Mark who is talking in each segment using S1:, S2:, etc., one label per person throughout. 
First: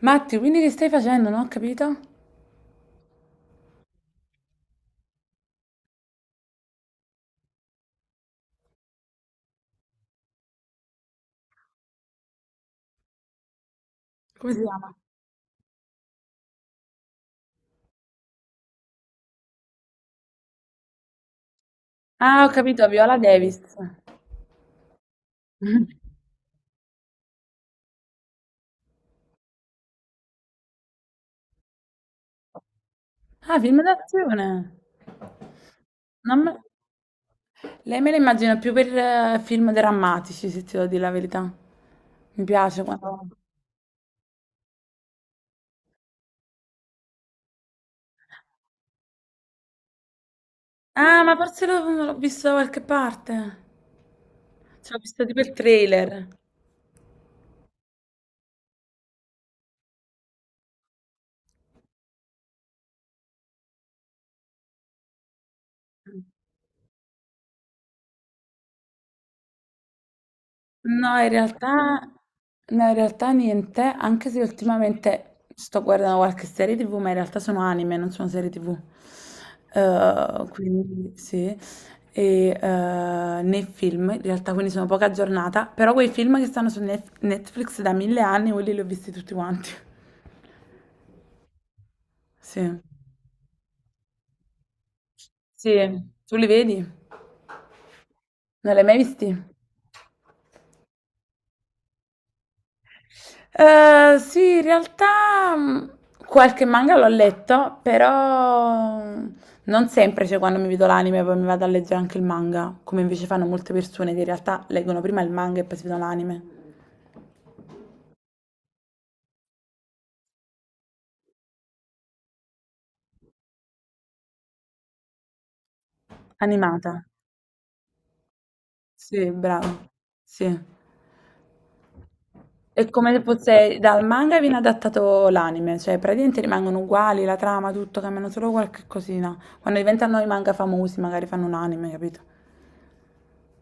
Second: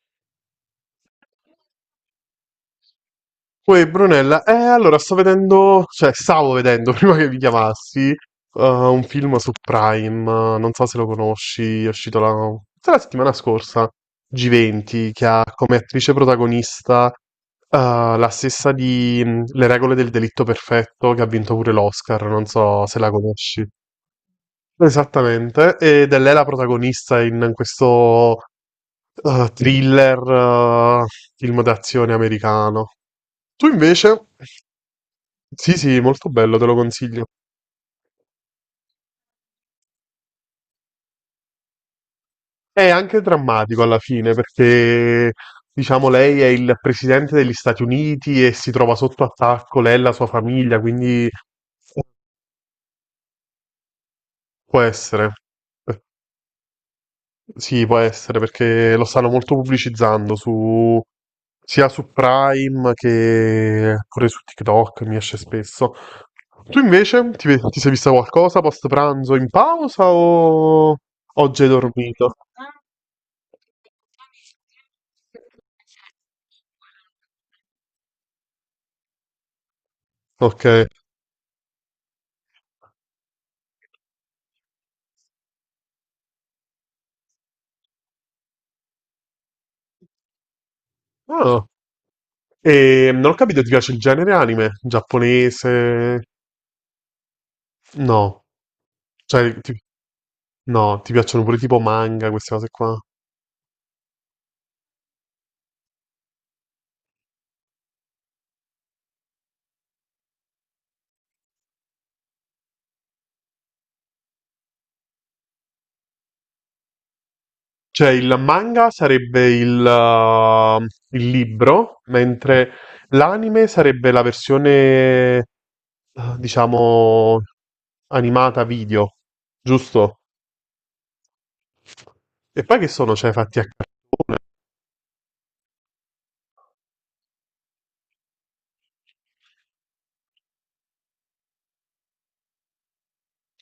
S1: Matti, quindi che stai facendo? Non ho capito.
S2: Poi Brunella, allora sto vedendo, cioè stavo vedendo prima che vi chiamassi, un film su Prime, non so se lo conosci, è uscito la, forse la settimana scorsa,
S1: Come si chiama?
S2: G20, che ha come attrice protagonista, la stessa di Le regole del delitto perfetto, che ha vinto pure l'Oscar,
S1: Ah,
S2: non
S1: ho capito,
S2: so se la
S1: Viola Davis.
S2: conosci. Esattamente, ed è lei la protagonista in questo thriller, eh, film d'azione americano.
S1: Ah,
S2: Tu
S1: film
S2: invece?
S1: d'azione.
S2: Sì, sì, molto
S1: Non me...
S2: bello, te lo consiglio.
S1: Lei me la immagino più per film drammatici, se ti devo dire la verità. Mi piace
S2: È anche
S1: quando...
S2: drammatico alla fine perché, diciamo, lei è il presidente degli Stati Uniti e si trova sotto attacco, lei e la sua famiglia,
S1: Ah,
S2: quindi
S1: ma forse l'ho visto da qualche parte.
S2: può
S1: Ci ho visto
S2: essere.
S1: tipo il
S2: Eh,
S1: trailer.
S2: Sì, può essere perché lo stanno molto pubblicizzando su, sia su Prime che pure su TikTok, mi esce spesso. Tu invece ti sei vista qualcosa post pranzo in pausa o
S1: No, in
S2: oggi hai
S1: realtà,
S2: dormito?
S1: no, in realtà niente, anche se ultimamente sto guardando qualche serie TV, ma in realtà sono anime, non sono serie TV.
S2: Ok.
S1: Quindi sì, e nei film, in realtà quindi sono poca aggiornata, però quei film che stanno su Netflix da 1000 anni, quelli li ho visti tutti quanti.
S2: Ah.
S1: Sì.
S2: E non ho capito, ti piace il genere anime?
S1: Sì,
S2: Giapponese?
S1: tu li vedi?
S2: No.
S1: Non li hai mai visti?
S2: Cioè, no, ti piacciono pure tipo manga, queste cose qua.
S1: Sì, in realtà qualche manga l'ho letto, però non sempre, cioè quando mi vedo l'anime poi mi vado a leggere anche il manga, come invece fanno molte persone che in realtà leggono prima il manga e poi si vedono l'anime.
S2: Cioè, il manga sarebbe il libro, mentre l'anime sarebbe la versione, eh,
S1: Animata,
S2: diciamo, animata video,
S1: sì, bravo,
S2: giusto?
S1: sì.
S2: E poi
S1: È
S2: che
S1: come
S2: sono,
S1: se
S2: cioè, fatti a.
S1: fosse dal manga viene adattato l'anime, cioè praticamente rimangono uguali, la trama, tutto, cambiano solo qualche cosina. Quando diventano i manga famosi magari fanno un anime, capito?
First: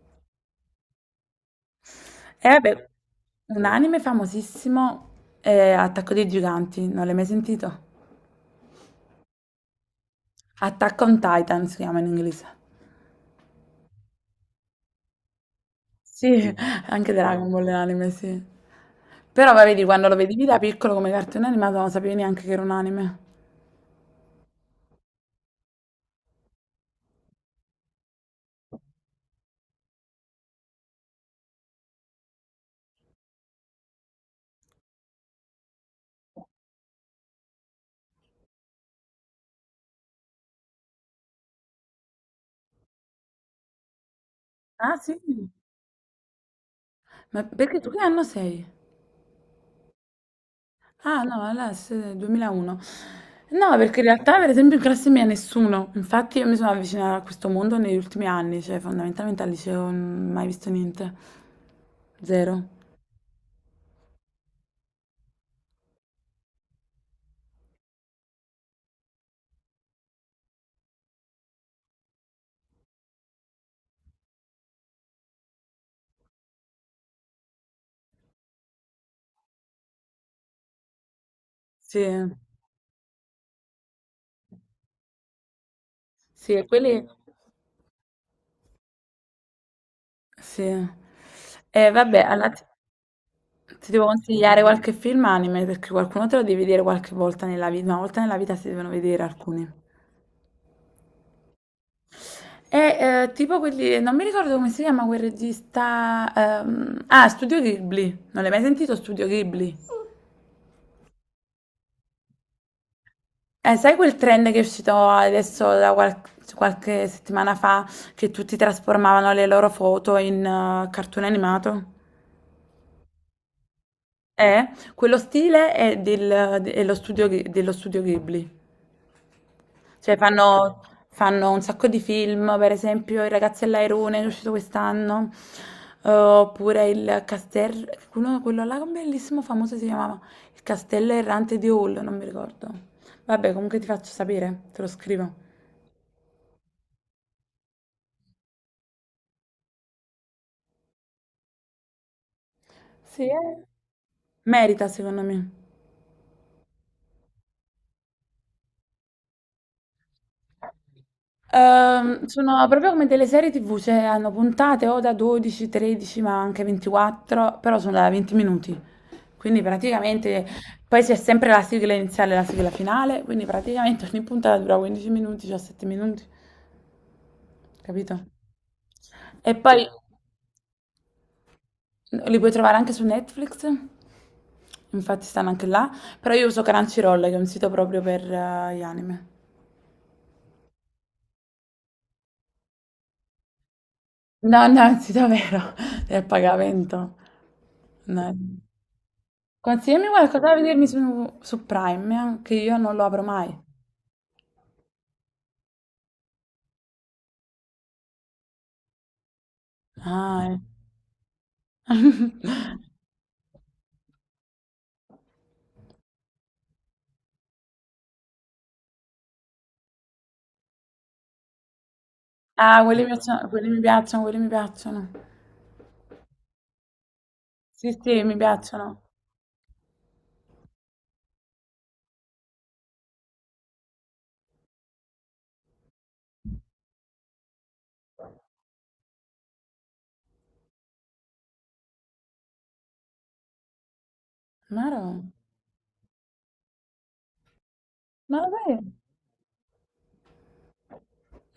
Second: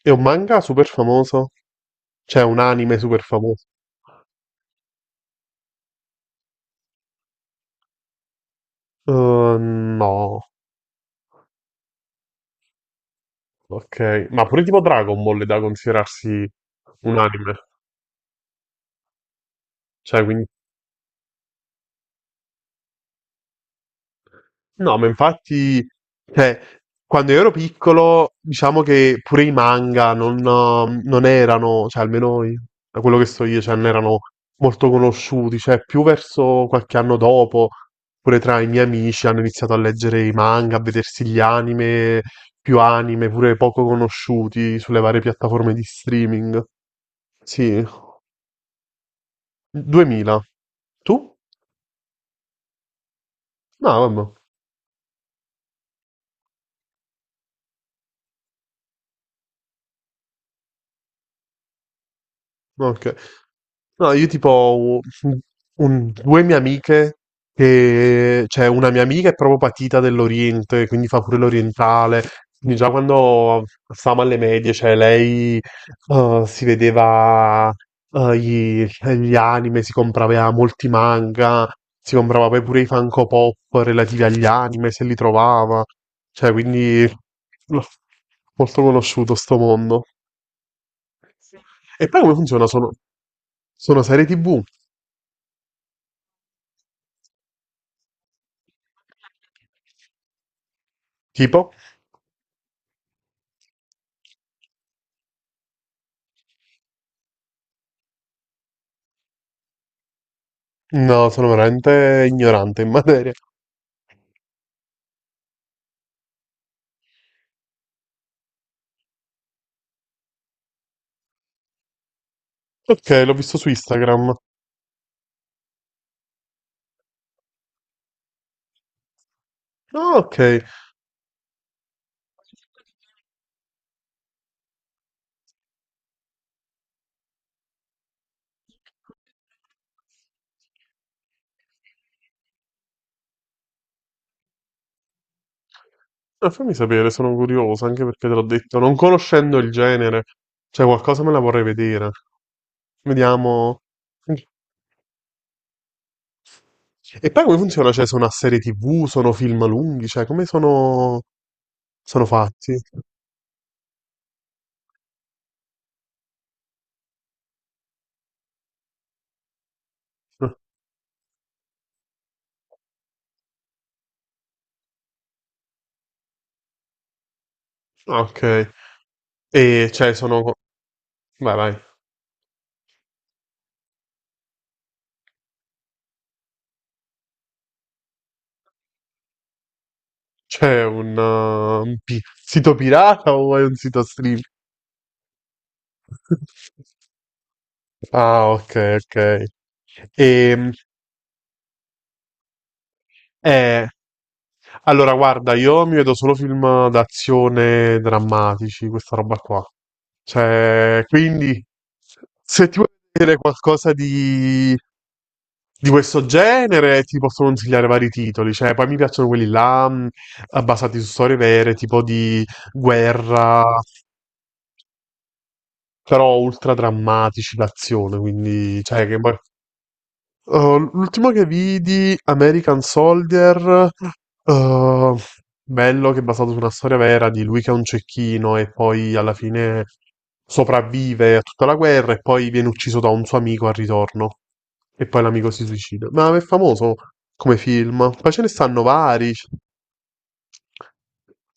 S2: È un manga super famoso? C'è
S1: E
S2: un
S1: vabbè,
S2: anime super
S1: un
S2: famoso?
S1: anime famosissimo è Attacco dei Giganti, non l'hai mai sentito?
S2: Eh, no.
S1: Attack on Titan si chiama in inglese.
S2: Ok, ma pure tipo Dragon Ball è da considerarsi
S1: Sì, anche
S2: un
S1: Dragon
S2: anime.
S1: Ball è un anime, sì. Però va, vedi, quando lo
S2: Cioè,
S1: vedevi
S2: quindi.
S1: da piccolo come cartone animato non sapevi neanche che era un anime.
S2: No, ma infatti, cioè, quando io ero piccolo, diciamo che pure i manga non erano, cioè da quello che so io, cioè, non erano molto conosciuti, cioè più verso qualche anno dopo, pure tra i miei amici hanno iniziato a leggere i manga, a vedersi gli anime, più anime, pure poco conosciuti
S1: Ah,
S2: sulle
S1: sì?
S2: varie piattaforme di streaming.
S1: Ma perché
S2: Sì,
S1: tu che anno sei?
S2: 2000.
S1: Ah,
S2: Tu?
S1: no, allora sei 2001. No, perché
S2: No,
S1: in
S2: vabbè.
S1: realtà, per esempio, in classe mia nessuno. Infatti io mi sono avvicinata a questo mondo negli ultimi anni, cioè fondamentalmente al liceo non ho mai visto niente. Zero.
S2: Ok. No, io tipo ho un- due mie amiche che, cioè una mia amica è proprio patita dell'Oriente, quindi fa pure l'orientale. Quindi già quando stavamo alle medie, cioè lei si vedeva eh, gli, gli anime, si comprava molti manga,
S1: Sì,
S2: si comprava poi pure i Funko Pop relativi agli anime, se li trovava.
S1: sì,
S2: Cioè,
S1: e quelli...
S2: quindi no, molto conosciuto sto mondo.
S1: Sì. E
S2: E
S1: vabbè,
S2: poi come funziona? Sono,
S1: ti
S2: sono
S1: devo
S2: serie
S1: consigliare
S2: TV?
S1: qualche film anime perché qualcuno te lo devi vedere qualche volta nella vita, una volta nella vita si devono vedere alcuni.
S2: Tipo?
S1: E tipo quelli, non mi ricordo come si chiama quel regista... Ah, Studio Ghibli. Non l'hai mai sentito Studio Ghibli?
S2: No, sono veramente ignorante in materia.
S1: Sai quel trend che è uscito adesso da qualche settimana fa che tutti trasformavano le loro foto in cartone animato?
S2: Ok, l'ho visto su Instagram.
S1: Eh, quello stile è, è lo dello studio Ghibli. Cioè
S2: Ah, ok.
S1: fanno, fanno un sacco di film, per esempio I ragazzi all'airone, che è uscito quest'anno, oppure il castello, quello là, un bellissimo famoso si chiamava Il castello errante di Hall, non mi ricordo. Vabbè, comunque ti faccio sapere, te lo scrivo.
S2: Fammi sapere, sono curioso, anche perché te l'ho detto, non conoscendo il genere, cioè qualcosa me la vorrei vedere.
S1: Sì, eh.
S2: Vediamo.
S1: Merita secondo me.
S2: E poi come funziona? Cioè, sono a serie TV, sono film lunghi, cioè come sono sono
S1: Sono
S2: fatti?
S1: proprio come delle serie TV, cioè hanno puntate o da 12, 13, ma anche 24, però sono da 20 minuti. Quindi praticamente
S2: Ah,
S1: poi c'è sempre la sigla iniziale e la sigla finale, quindi praticamente ogni puntata dura 15 minuti, 17 minuti, capito?
S2: ok.
S1: E poi
S2: E cioè sono. Vai, vai.
S1: li puoi trovare anche su Netflix, infatti stanno anche là, però io uso Crunchyroll, che è un sito proprio per gli anime.
S2: C'è un sito pirata o è un sito stream?
S1: No, no, è un sito vero, è a pagamento. No.
S2: Ah, ok, ok.
S1: Consigliami qualcosa da
S2: E,
S1: vedermi su Prime, che io non lo apro mai.
S2: eh, allora, guarda, io mi vedo solo film d'azione drammatici, questa roba qua.
S1: Ah, eh.
S2: Cioè, quindi, se ti vuoi vedere qualcosa di questo genere, ti posso consigliare vari titoli. Cioè, poi mi piacciono quelli là, basati su storie vere, tipo di
S1: Ah, quelli mi piacciono,
S2: guerra.
S1: quelli mi piacciono, quelli mi piacciono.
S2: Però ultra drammatici
S1: Sì,
S2: l'azione,
S1: sì, mi
S2: quindi
S1: piacciono.
S2: cioè che poi. Oh, l'ultimo che vidi, American Soldier, eh, bello che è basato su una storia vera di lui che è un cecchino e poi alla fine sopravvive a tutta la guerra e poi viene ucciso da un suo amico al ritorno
S1: Maro,
S2: e poi l'amico si suicida. Ma è famoso come film, poi
S1: ma
S2: ce
S1: lo
S2: ne
S1: sai?
S2: stanno vari.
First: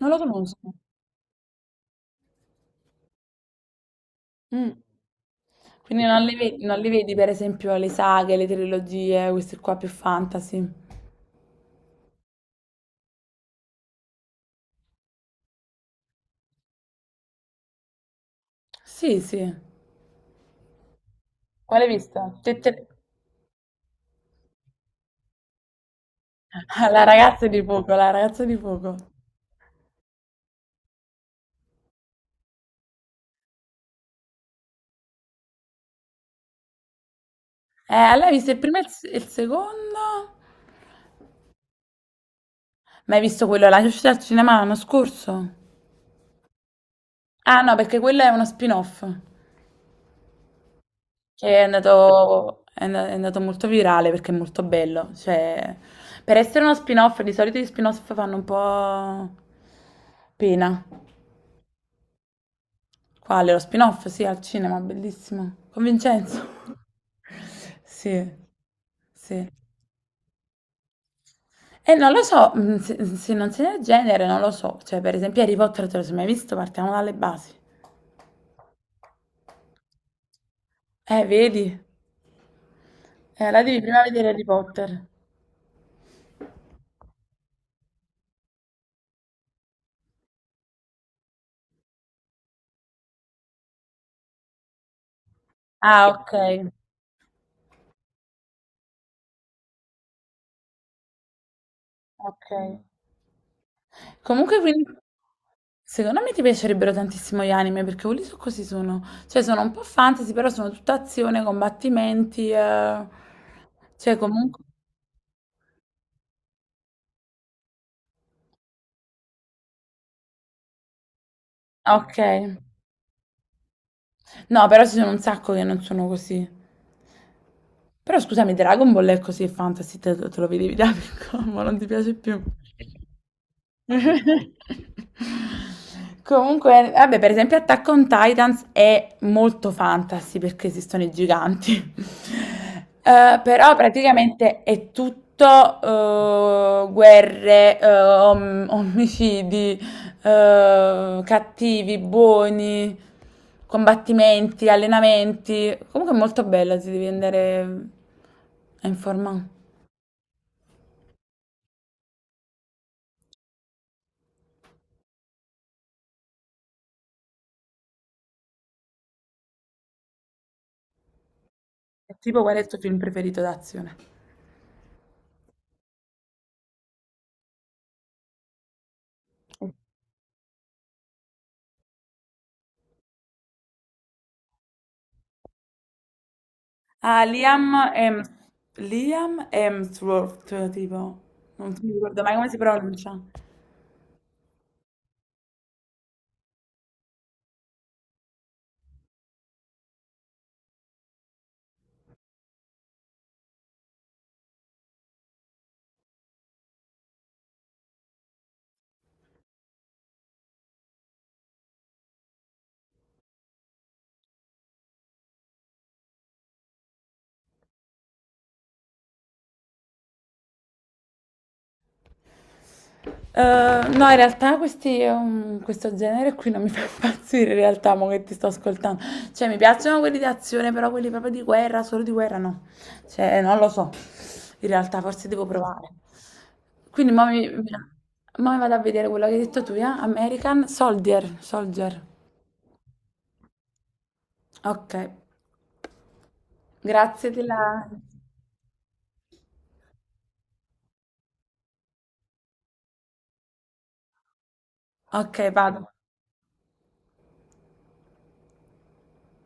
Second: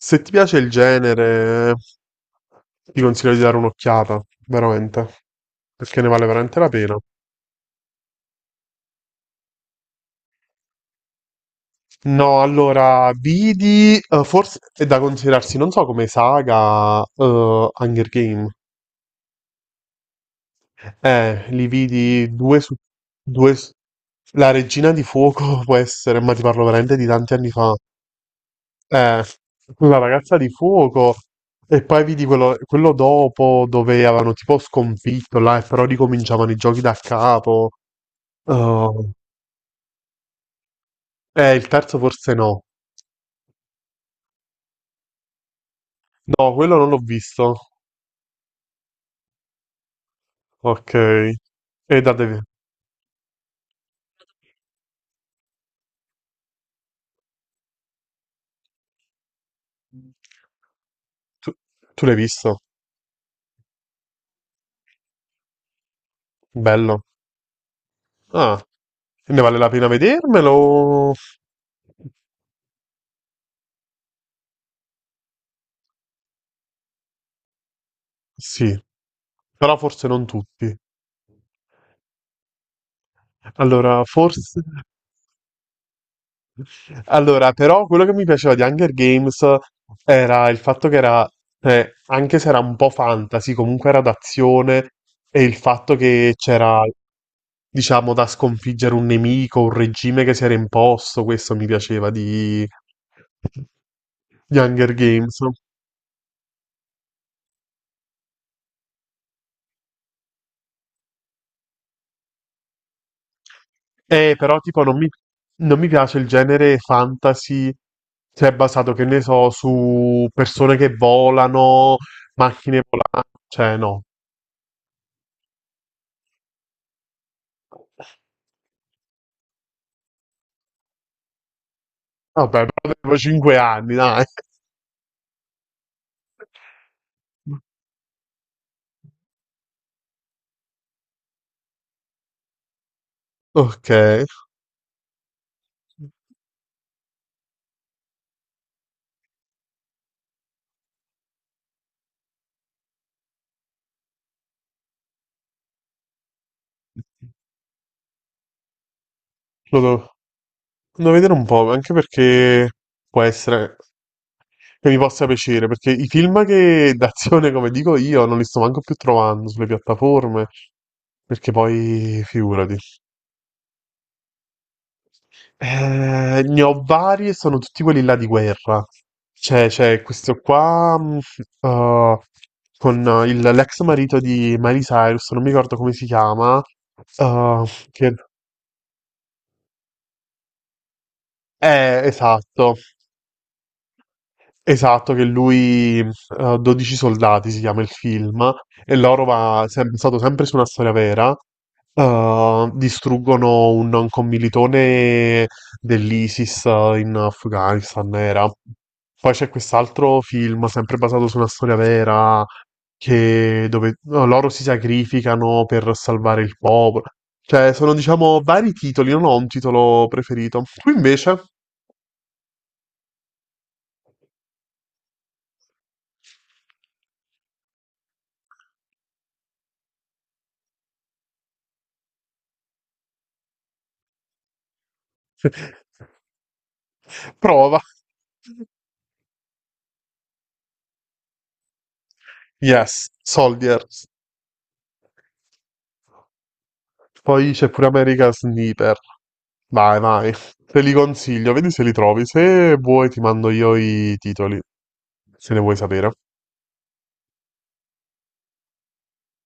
S1: Non lo
S2: ti piace
S1: conosco.
S2: il genere, ti consiglio di dare un'occhiata,
S1: Mm.
S2: veramente, perché
S1: Quindi
S2: ne
S1: non
S2: vale
S1: li
S2: veramente
S1: vedi,
S2: la
S1: non li
S2: pena.
S1: vedi, per esempio, le saghe, le trilogie, questi qua più fantasy.
S2: No, allora, vidi, forse è da considerarsi, non so come saga, Hunger Game.
S1: Sì, sì.
S2: Li
S1: Quale hai
S2: vidi
S1: visto?
S2: due su due. La Regina di Fuoco può essere, ma ti parlo veramente di tanti anni fa.
S1: La ragazza di fuoco.
S2: Eh, la ragazza di fuoco. E poi vidi quello, quello dopo dove avevano tipo sconfitto là, e però ricominciavano i giochi da capo.
S1: Allora hai visto il primo e il, se-
S2: Oh,
S1: il secondo?
S2: il terzo forse no.
S1: Ma hai visto quello alla uscita al cinema l'anno scorso?
S2: No, quello non l'ho visto.
S1: Ah no, perché quello è uno spin-off
S2: Ok.
S1: che è
S2: E da deve-
S1: andato, è andato molto virale perché è molto bello. Cioè, per essere uno spin-off, di solito gli spin-off fanno un po' pena.
S2: Tu, tu l'hai visto?
S1: Quale? Lo spin-off? Sì, al cinema, bellissimo. Con Vincenzo.
S2: Bello.
S1: Sì,
S2: Ah, e ne
S1: sì.
S2: vale la pena vedermelo?
S1: E non lo so, mm, se non sei del genere, non lo so. Cioè, per esempio Harry Potter, te lo sei mai visto? Partiamo dalle basi.
S2: Sì, però forse non tutti.
S1: Vedi? La devi prima
S2: Allora,
S1: vedere Harry
S2: forse.
S1: Potter.
S2: Allora, però quello che mi piaceva di Hunger Games era il fatto che era, cioè, anche se era un po' fantasy, comunque era d'azione e il fatto
S1: Ah, ok.
S2: che c'era, diciamo, da sconfiggere un nemico, un regime che si era imposto, questo mi piaceva
S1: Ok.
S2: di
S1: Comunque, quindi,
S2: Hunger Games.
S1: secondo me ti piacerebbero tantissimo gli anime, perché quelli so così sono. Cioè, sono un po' fantasy, però sono tutta azione, combattimenti. Eh. Cioè,
S2: Però
S1: comunque...
S2: tipo non mi piace il genere fantasy, cioè basato, che ne so, su persone che volano,
S1: Ok.
S2: macchine volanti, cioè no,
S1: No, però ci sono un sacco che non sono così.
S2: vabbè,
S1: Però scusami, Dragon Ball è così, è fantasy, te lo vedevi da piccolo, ma non ti piace più.
S2: però avevo 5 anni, dai.
S1: Comunque, vabbè, per esempio Attack on Titans è molto fantasy perché esistono i giganti. Però
S2: Ok.
S1: praticamente è tutto guerre, omicidi, cattivi, buoni, combattimenti, allenamenti. Comunque è molto bella, si devi andare a informare.
S2: Lo devo vedere un po', anche perché può essere che mi possa piacere, perché i film che d'azione, come dico io, non li sto manco più trovando sulle piattaforme, perché
S1: È
S2: poi
S1: tipo qual è il
S2: figurati.
S1: tuo film preferito d'azione?
S2: Ne ho vari, e sono tutti quelli là di guerra. C'è questo qua eh, con l'ex marito di Miley Cyrus, non mi ricordo come si chiama.
S1: Ah,
S2: eh, che-
S1: Liam Hemsworth, tipo. Non mi ricordo mai come si
S2: Esatto.
S1: pronuncia.
S2: Esatto, che lui, 12 soldati si chiama il film, e loro stato sempre su una storia vera. Distruggono un commilitone dell'ISIS in Afghanistan, era. Poi c'è quest'altro film, sempre basato su una storia vera, che dove no, loro si sacrificano per salvare il popolo. Cioè, sono, diciamo, vari titoli, non ho un titolo preferito. Tu invece,
S1: Eh, no, in realtà questi, questo genere qui non mi fa impazzire, in realtà, mo che ti sto ascoltando. Cioè, mi piacciono quelli di azione, però quelli proprio di guerra, solo di guerra no. Cioè, non lo so. In realtà, forse devo provare. Quindi,
S2: prova.
S1: mo mi vado a vedere quello che hai detto tu, eh? American Soldier, Soldier.
S2: Yes, Soldiers.
S1: Ok, grazie
S2: Poi c'è pure
S1: della...
S2: America Sniper. Vai, vai. Te li consiglio, vedi se li trovi. Se vuoi ti mando io i titoli,
S1: Ok,
S2: se ne vuoi
S1: vado.
S2: sapere.